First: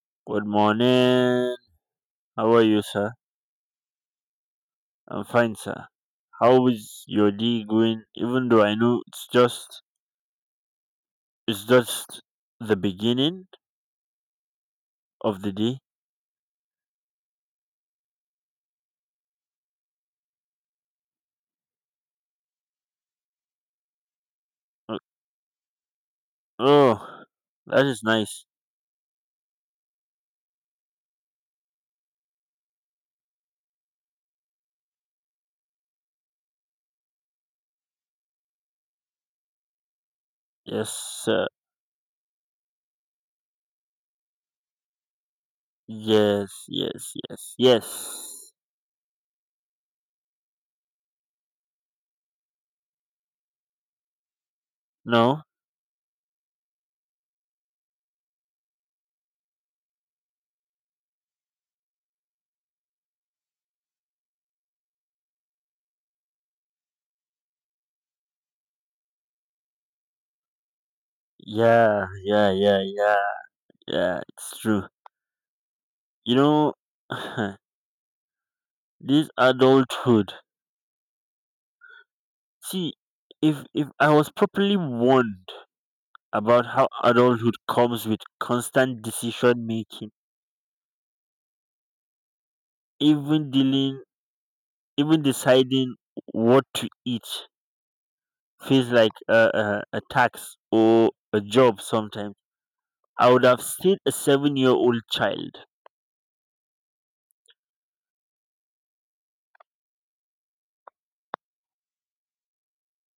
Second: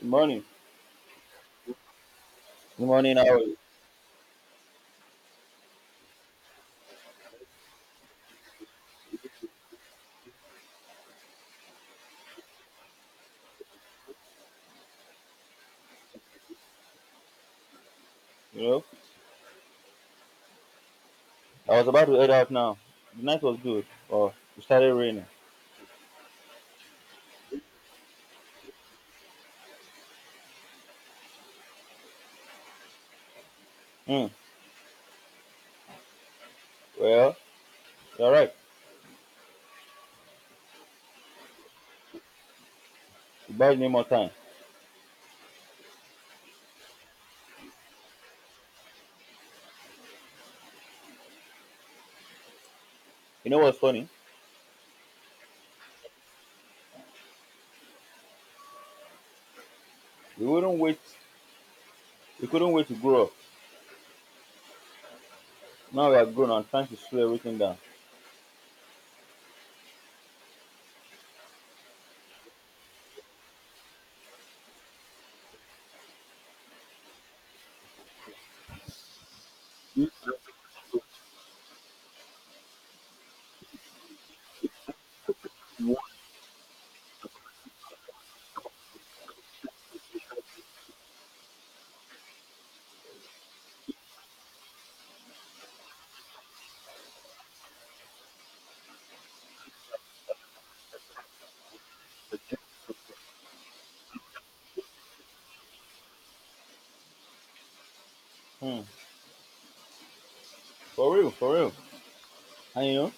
Good morning. Good morning. How are you, Good sir? morning. How are you? I'm fine, sir. How is your day going? Even though I know it's just the beginning of the day. know, I was about to head out now. The night was good. Oh, it started Uh, raining. Oh, that is nice. Hmm. Well, you're right. Yes, sir. It buys me more time. Yes, yes, yes, yes. You know what's funny? No. We wouldn't wait. We couldn't wait to grow up. Now we are grown and trying to slow everything down. Yeah, yeah, yeah, yeah, yeah. It's true. You know, this adulthood. See, if I was properly warned about how adulthood comes with constant decision making. Even dealing, even deciding what to eat feels like a tax or a job sometimes. I would have stayed a 7 year old child. Hmm. For real, for real. And you know,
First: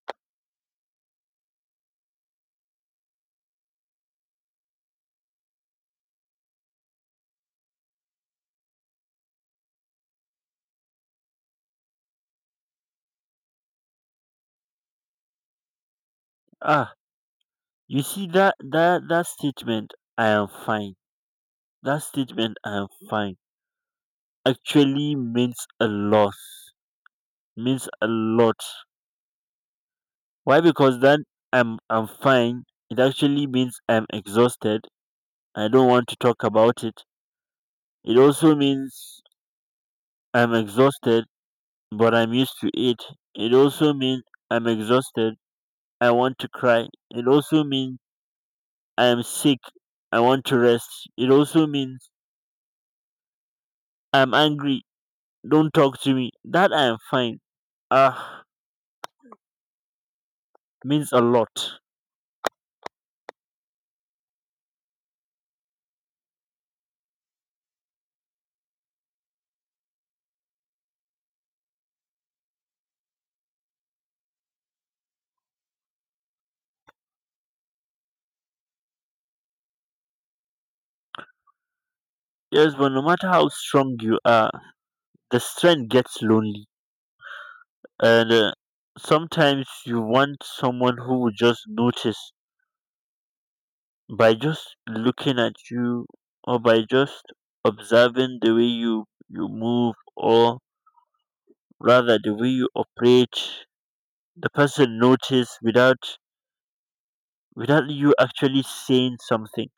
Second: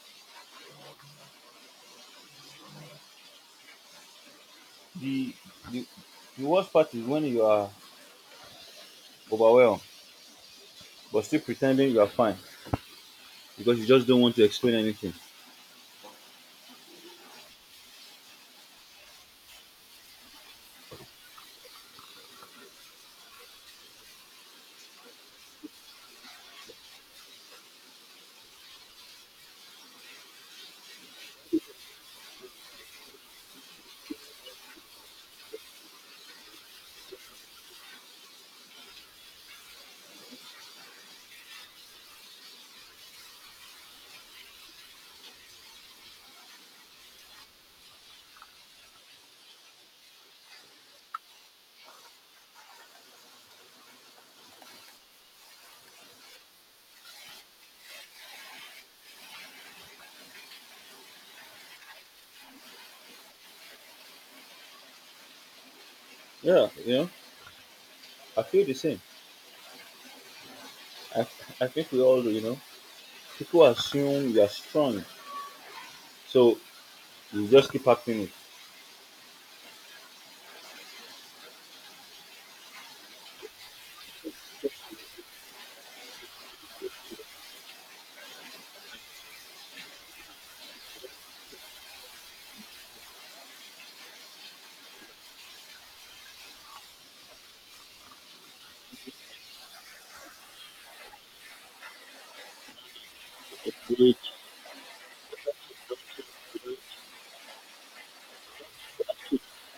the the the worst part is when you are overwhelmed, but still pretending you are fine because you just don't want to explain anything. Ah, you see that statement, I am fine. That statement, I am fine, actually means a lot. Means a lot. Why? Because then I'm fine. It actually means I'm exhausted. I don't want to talk about it. It also means I'm exhausted, but I'm used to it. It also means I'm exhausted. I want to cry. It also means I am sick. I want to rest. It also means I'm angry. Don't talk to me. That I am fine. Ah, means a lot. Yeah, you know, I feel the same. I, I think we all do, you know. People assume you are strong, so you just keep acting it. Yes, but no matter how strong you are, the strength gets lonely. And sometimes you want someone who will just notice by just looking at you or by just observing the way you move, or rather the way you operate, Which, the person notice without you actually saying something.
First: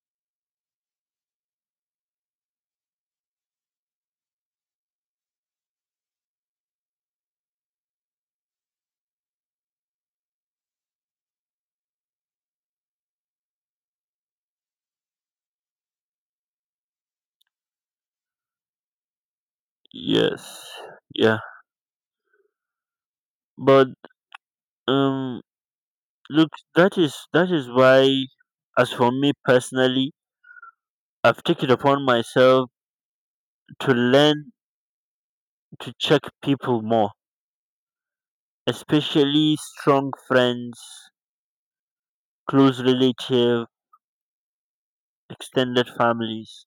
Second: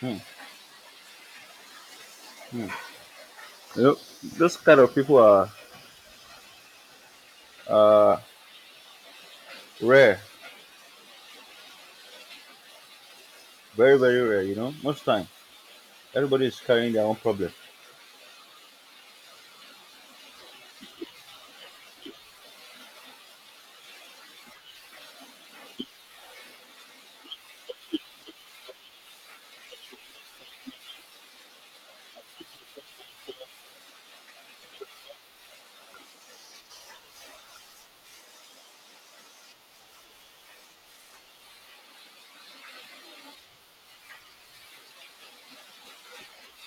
hmm, you know, those kind of people are uh, rare, very rare. You know, most time everybody is carrying their own problem. Yes, yeah, but um look, that is why, as for me personally, I've taken upon myself to learn to check people more, especially strong friends, close relatives, extended families.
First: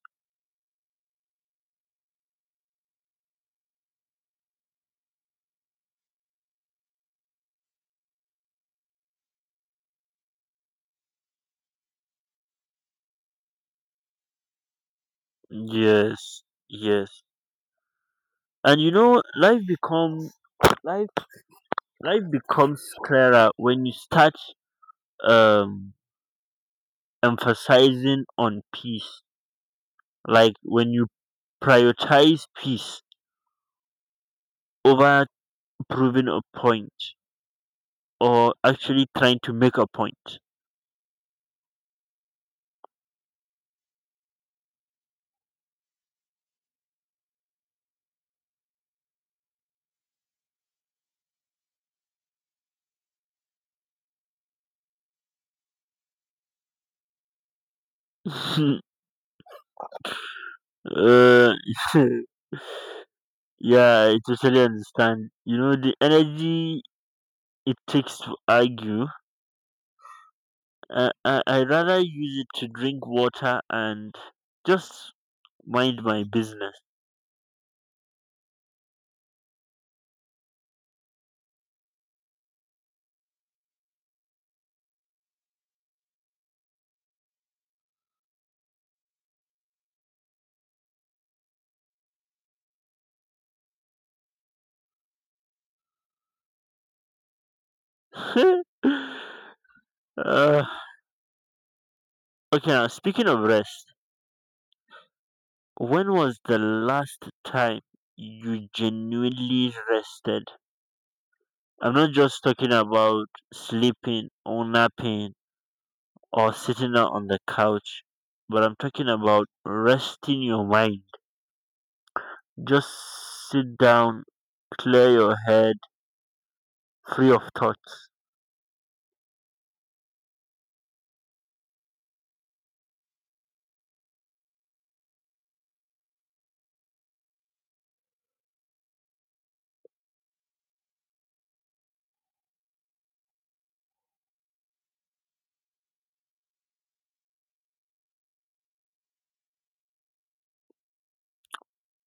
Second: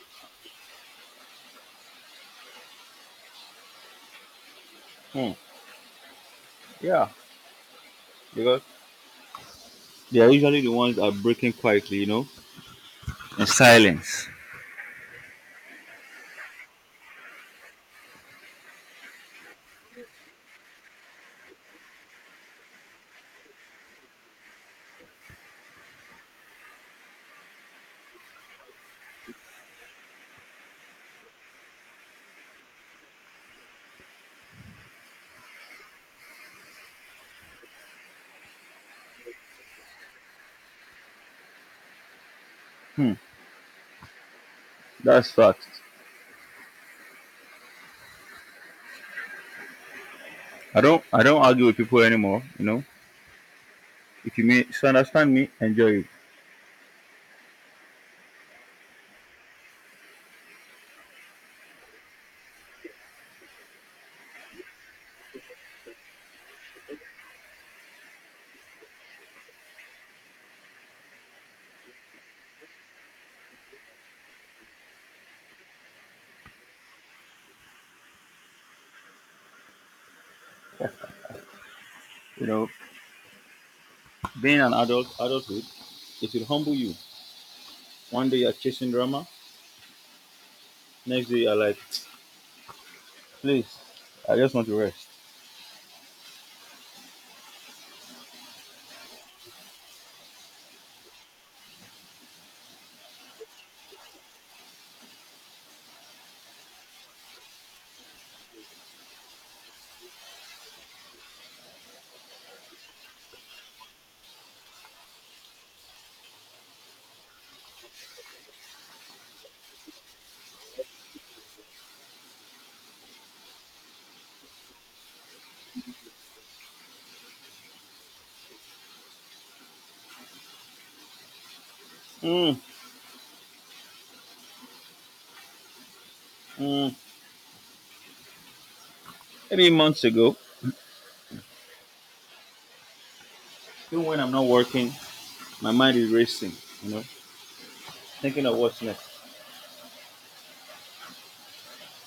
Hmm, yeah, because they are usually the ones that are breaking quietly. You know, in silence. Yes, yes. And you know, life life becomes clearer when you start um emphasizing on peace. Like when you prioritize peace over proving a point or actually trying to make a point. Hmm, that's fact. I don't argue with people anymore. You know, if you misunderstand me, enjoy it. uh, yeah, I totally understand. You know, the energy it takes to argue, I rather use it to drink water and just mind my business. You know, being an adult adulthood, it will humble you. One day you're chasing drama, next day you're like, please, I just want to rest. uh, okay, now speaking of rest, when was the last time you genuinely rested? I'm not just talking about sleeping or napping or sitting out on the couch, but I'm talking about resting your mind. Just sit down, clear your head, free of thoughts. Mm, mm. Maybe months ago, even when I'm not working, my mind is racing, you know, thinking of what's next.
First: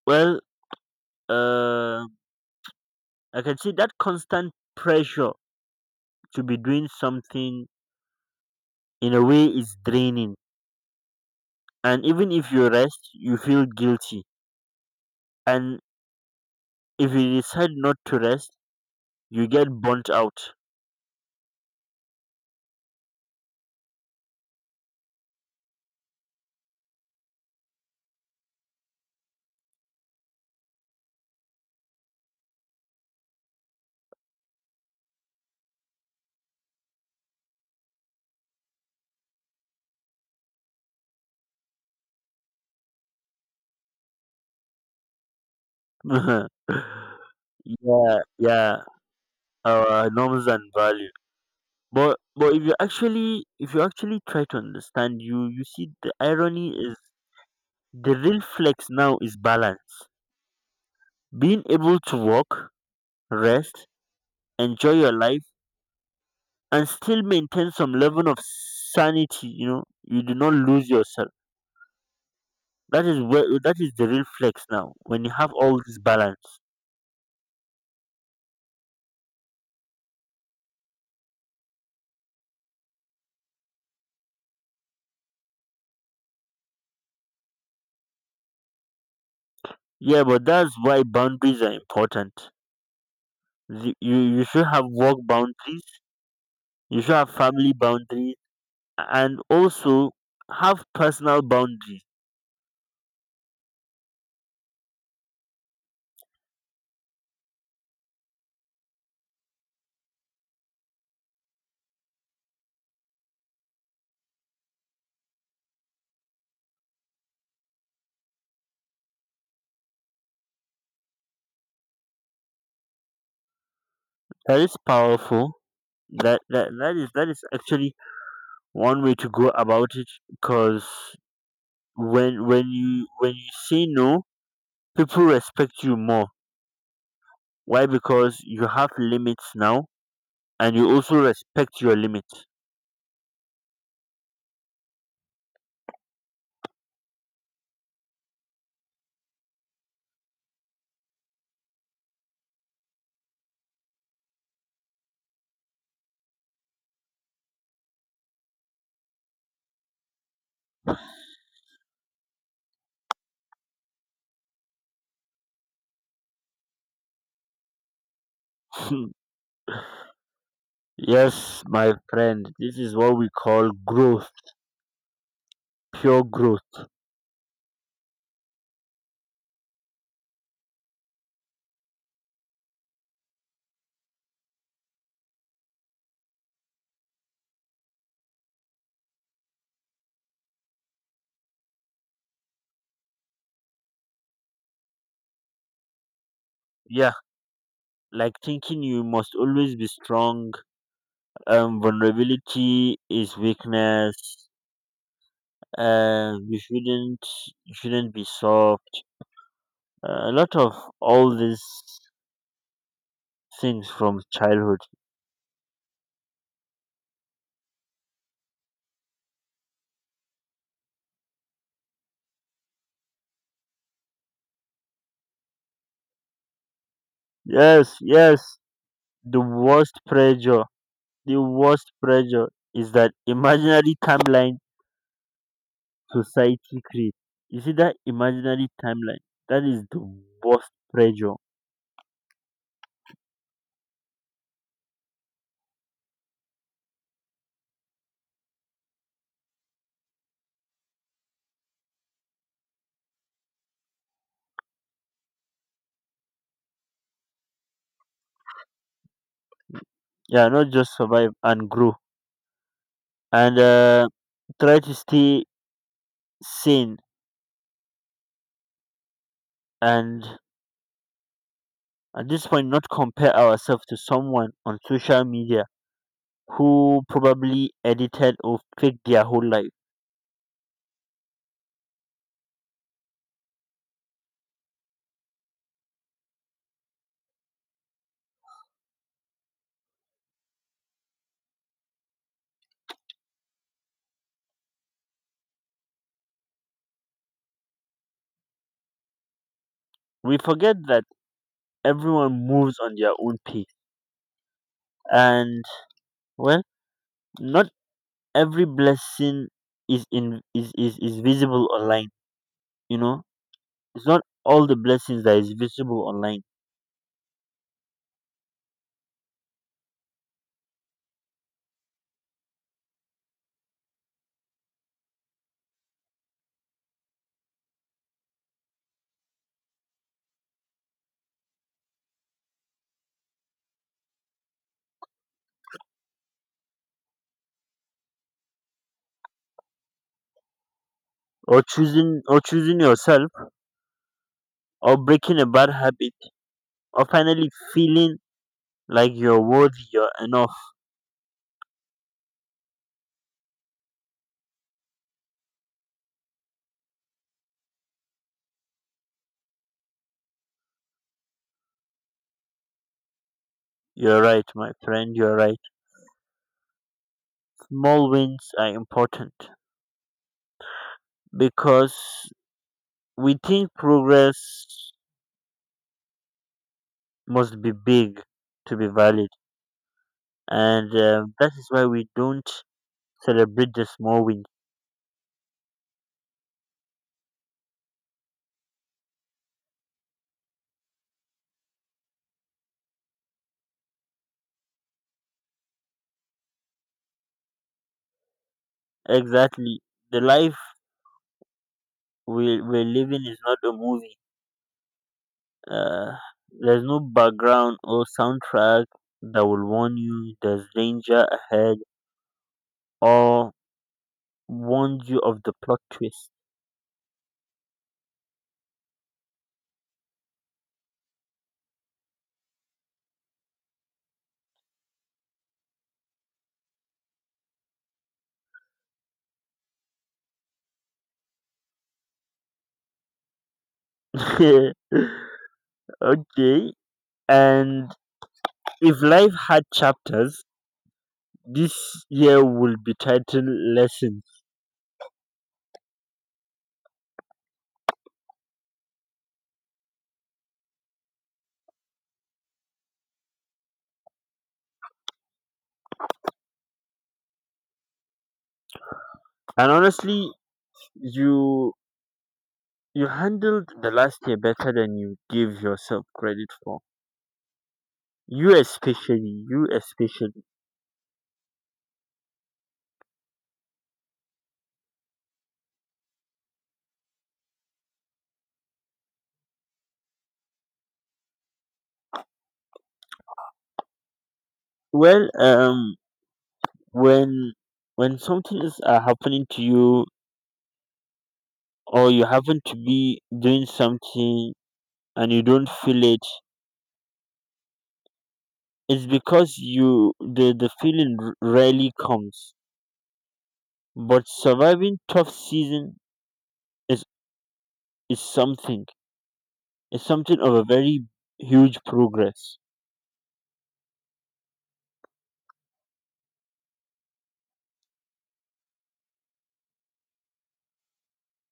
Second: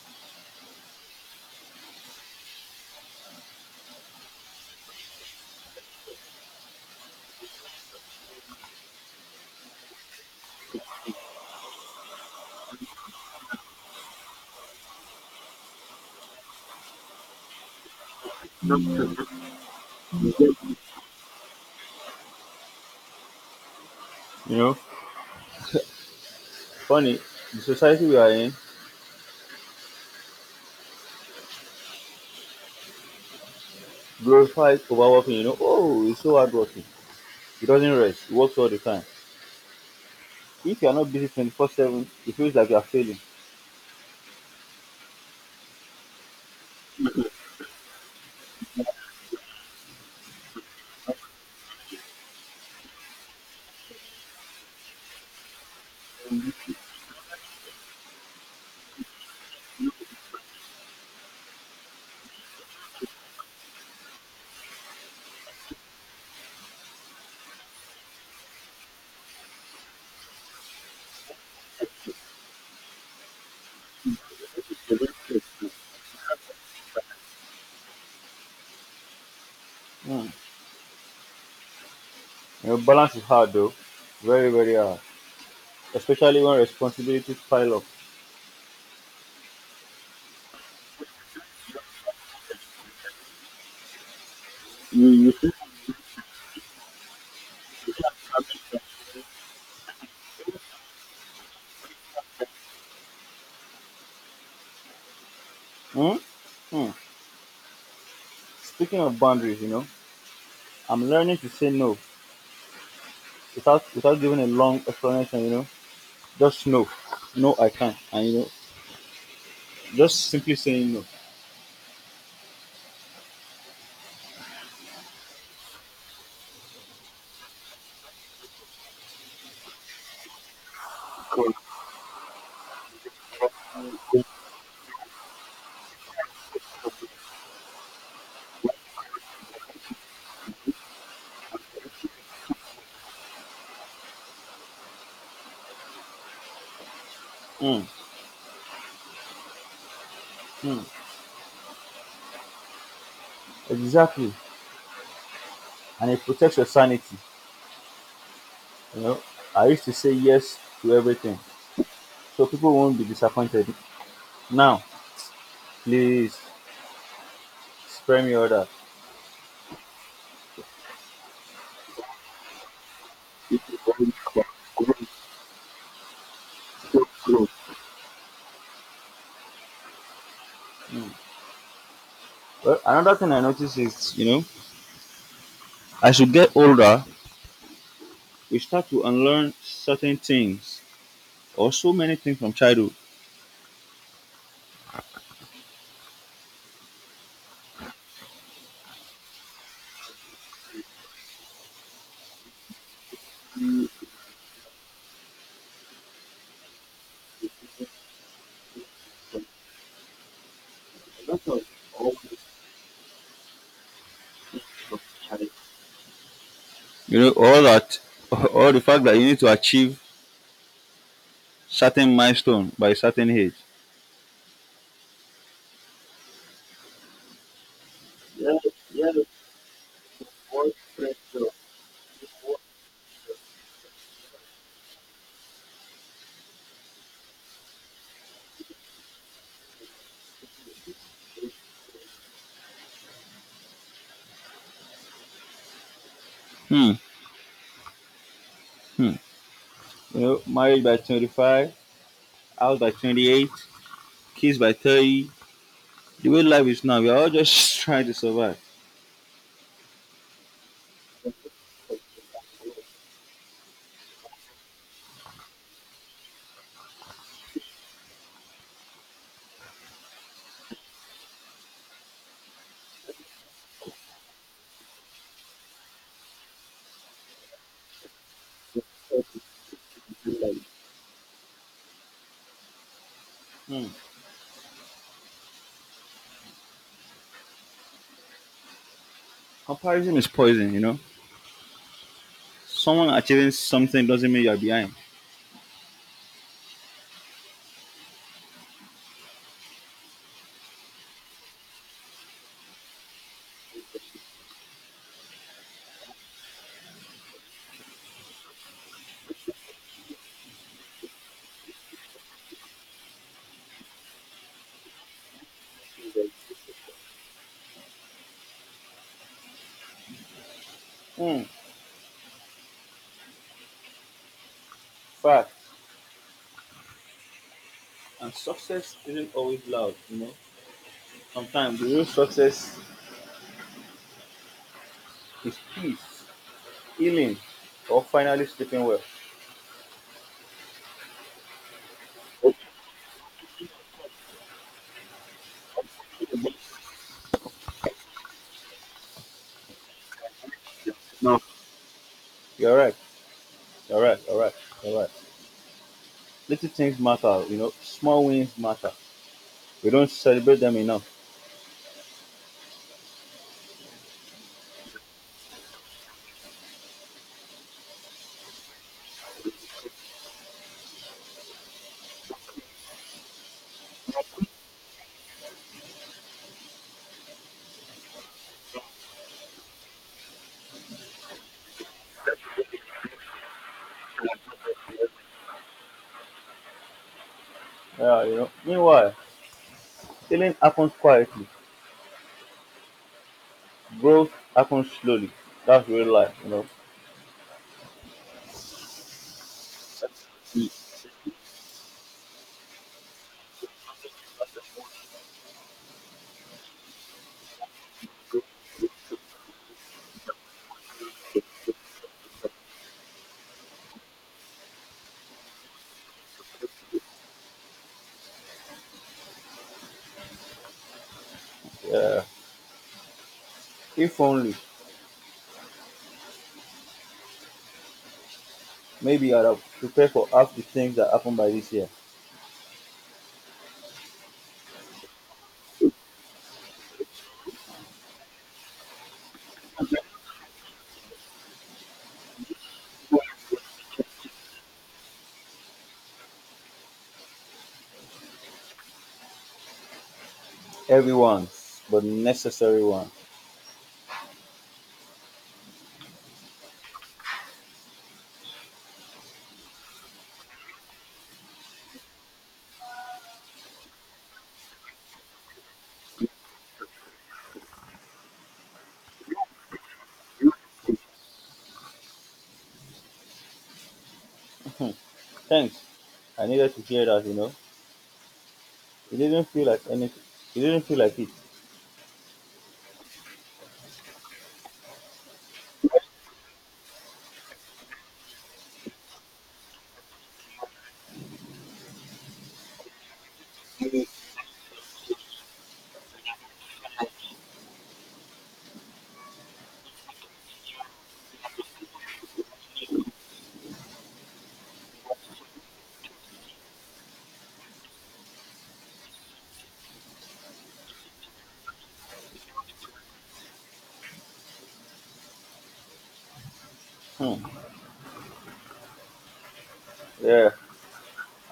Well, uh. I can see that constant pressure to be doing something in a way is draining. And even if you rest, you feel guilty. And if you decide not to rest, you get burnt out. You know, funny, the society we are in glorifies overworking, you know, oh, he's so hardworking. He doesn't rest, he works all the time. If you are not busy 24/7, it feels like you are failing. yeah, yeah, our norms and value. But if you actually try to understand, you see the irony is the real flex now is balance. Being able to walk, rest, enjoy your life and still maintain some level of sanity. You know, you do not lose yourself. That is where, that is the real flex now, when you have all this balance. Mm. You know, balance is hard though, very, very hard, especially when responsibilities pile up. Yeah, but that's why boundaries are important. You should have work boundaries, you should have family boundaries, and also have personal boundaries. Mm? Hmm. Speaking of boundaries, you know, I'm learning to say no without giving a long explanation, you know, just no, no, I can't, and you know, just simply saying no. That is powerful. That that, that is that is actually one way to go about it, because when you say no, people respect you more. Why? Because you have limits now, and you also respect your limits. Mm, mm. Exactly, and it protects your sanity. You know, I used to say yes to everything, so people won't be disappointed. Now, please spare me all that. yes, my friend, this is what we call growth, pure growth. Well, another thing I noticed is, you know, as you get older, we start to unlearn certain things or so many things from childhood. Yeah, like thinking you must always be strong. Vulnerability is weakness. You shouldn't be soft. A lot of all these things from childhood. You know, all that, all the fact that you need to achieve certain milestone by certain age. Yes, yes. The worst pressure, the worst pressure is that imaginary timeline society create. You see that imaginary timeline? That is the worst pressure. Hmm. Hmm. You know, marriage by 25, house by 28, kids by 30. The way life is now, we are all just trying to survive. Yeah, not just survive and grow, and try to stay sane and, at this point, not compare ourselves to someone on social media who probably edited or faked their whole life. Hmm. Comparison is poison, you know. Someone achieving something doesn't mean you're behind. We forget that everyone moves on their own pace and, well, not every blessing is in is, is visible online, you know. It's not all the blessings that is visible online. Hmm. Fact. And success isn't always loud, you know. Sometimes the real success is peace, healing, or finally sleeping well. Or choosing yourself, or breaking a bad habit, or finally feeling like you're worthy, you're enough. No. You're right. You're right. You're right. You're right. Little things matter, you know. Small wins matter. We don't celebrate them enough. You're right, my friend, you're right. Small wins are important because we think progress must be big to be valid. And that is why we don't celebrate the small wins. Yeah, you know. Meanwhile, healing happens quietly. Growth happens slowly. That's real life, you know. Exactly. The life we're living is not a movie. Uh, there's no background or soundtrack that will warn you there's danger ahead, or warn you of the plot twist. Yeah. If only, maybe I'd have prepared for half the things that happened by this year. okay. And if life had chapters, this year will be titled lessons. Everyone's, but necessary one. And honestly, you you handled the last year better than you give yourself credit for. You especially, you especially. Thanks. I needed to hear that, you know. It didn't feel like anything. It didn't feel like it. Well, when when something is happening to you, or you happen to be doing something and you don't feel it, it's because you the feeling rarely comes. But surviving tough season is, is something is something of a very huge progress. Hmm. Yeah.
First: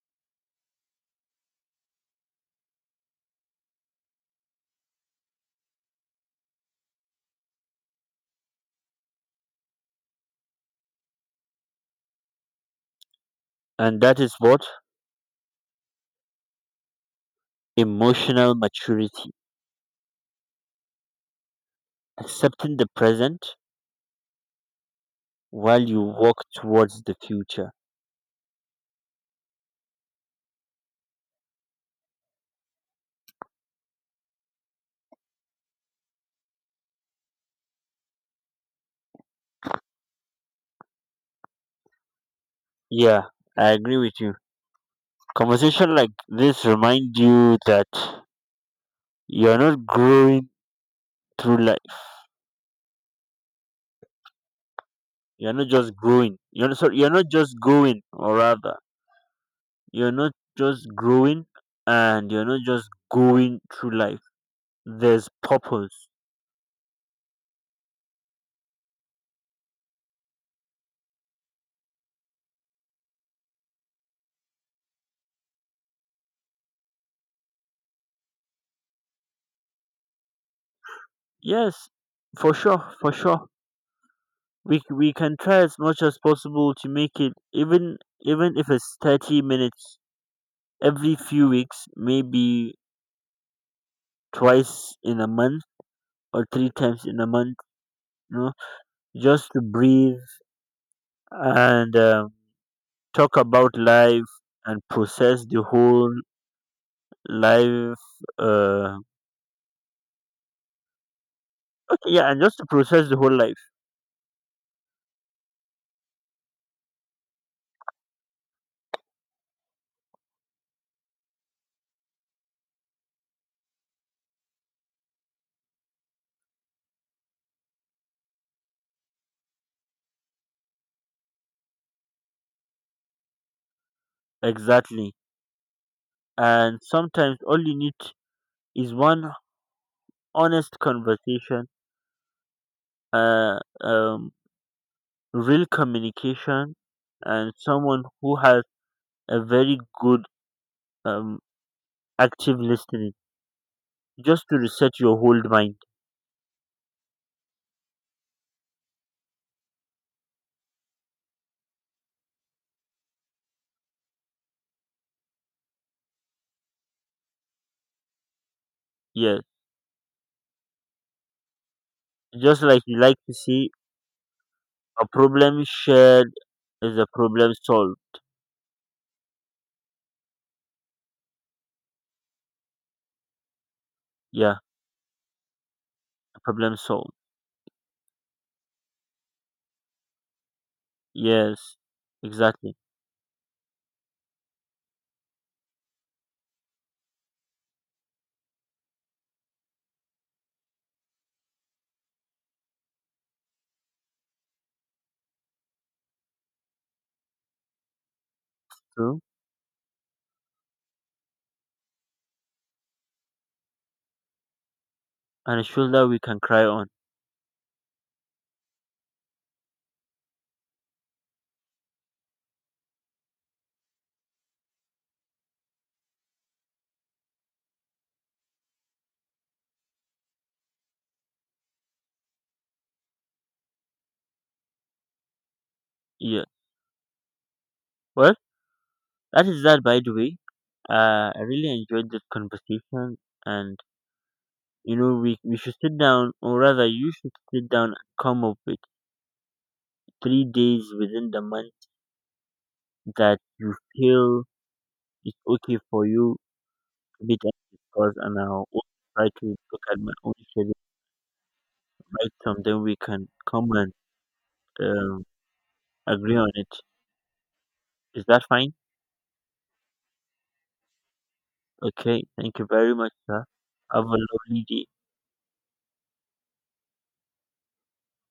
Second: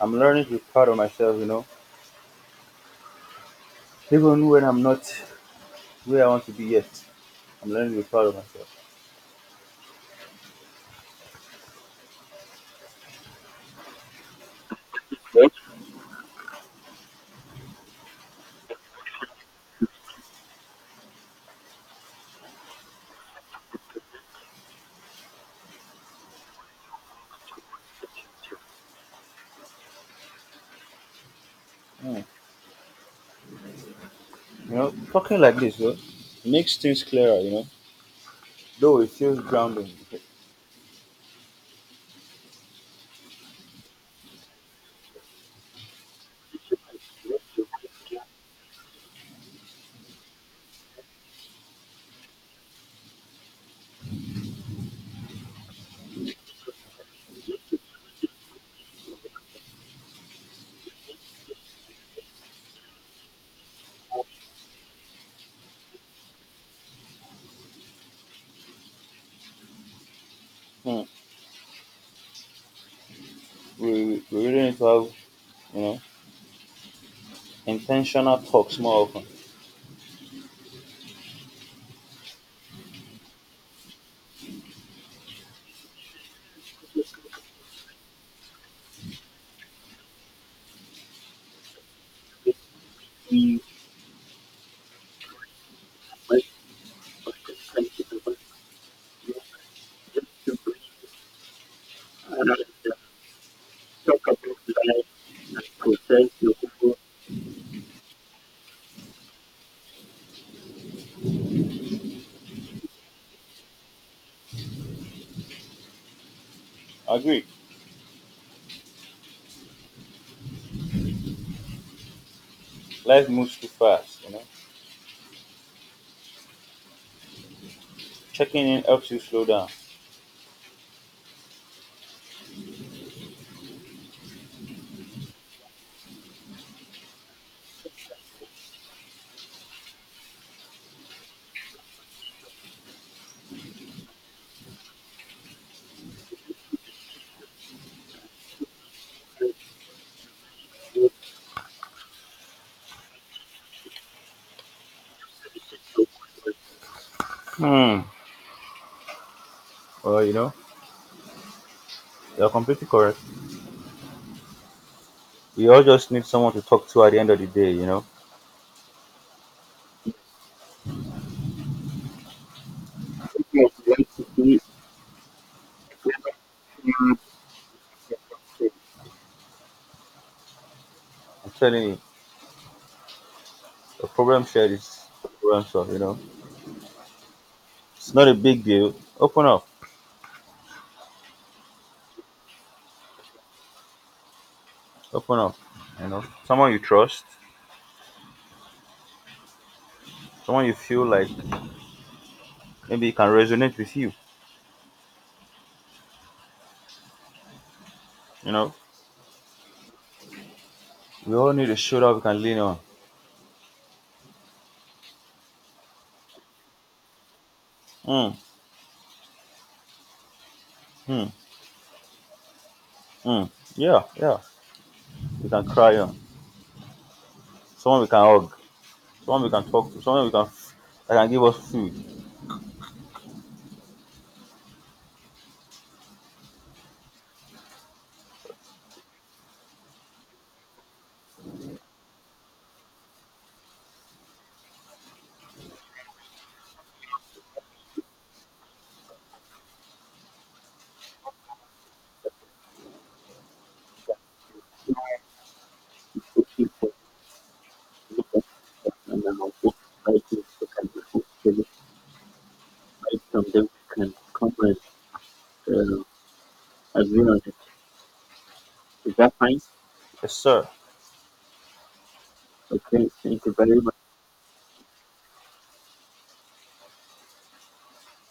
I'm learning to be proud of myself, you know. Even when I'm not where I want to be yet, I'm learning to be proud of myself. And that is what emotional maturity, accepting the present while you walk towards the future. Hmm. You know, talking like this, though, makes things clearer, you know. Though it feels grounding, Yeah, I agree with you. Conversation like this remind you that you're not growing through life. You're not just growing. You're not, sorry, you're not just going, or rather, you're not just growing and you're not just going through life. There's purpose. hmm, we really need to have, you know, intentional talks more often. Yes, for sure, for sure. We can try as much as possible to make it, even even if it's 30 minutes every few weeks, maybe twice in a month or three times in a month. You know, just to breathe and talk about life and process the whole life uh okay yeah, and just to process the whole life. Agreed. Life moves too fast, you know. Checking in helps you slow down. Exactly, and sometimes all you need is one honest conversation, uh um real communication, and someone who has a very good um active listening, just to reset your whole mind. Hmm. Well, you know, you're completely correct. We all just need someone to talk to at the end of the day, you Yes, just like you like to see, a problem shared is a know. problem solved. I'm telling you, a problem Yeah. shared is a problem solved, you know. Problem solved. It's not a big deal. Open up. Yes, exactly. Open up. You know. Someone you trust, someone you feel like maybe can resonate with you. You know. True. We all need a shoulder we can lean on. And a shoulder we can cry on. Mm, mm, mm. Yeah, yeah. We can cry on. Someone we can hug. Someone we can talk to. Someone we can that can give us food. Yeah. Well, that is that, by the way. I really enjoyed this conversation, and you know we should sit down, or rather you should sit down, and come up with three days within the month that you feel it's okay for you to be, because, and I'll also And try then, I'll to book look at my writers own who schedule, can be hooked, right? Something we can from them come and can come and um, uh, agree on it. agreement. Is that fine? Is that fine? Yes, sir. Okay, thank you very Okay, much, thank sir. you very much. Have a lovely day.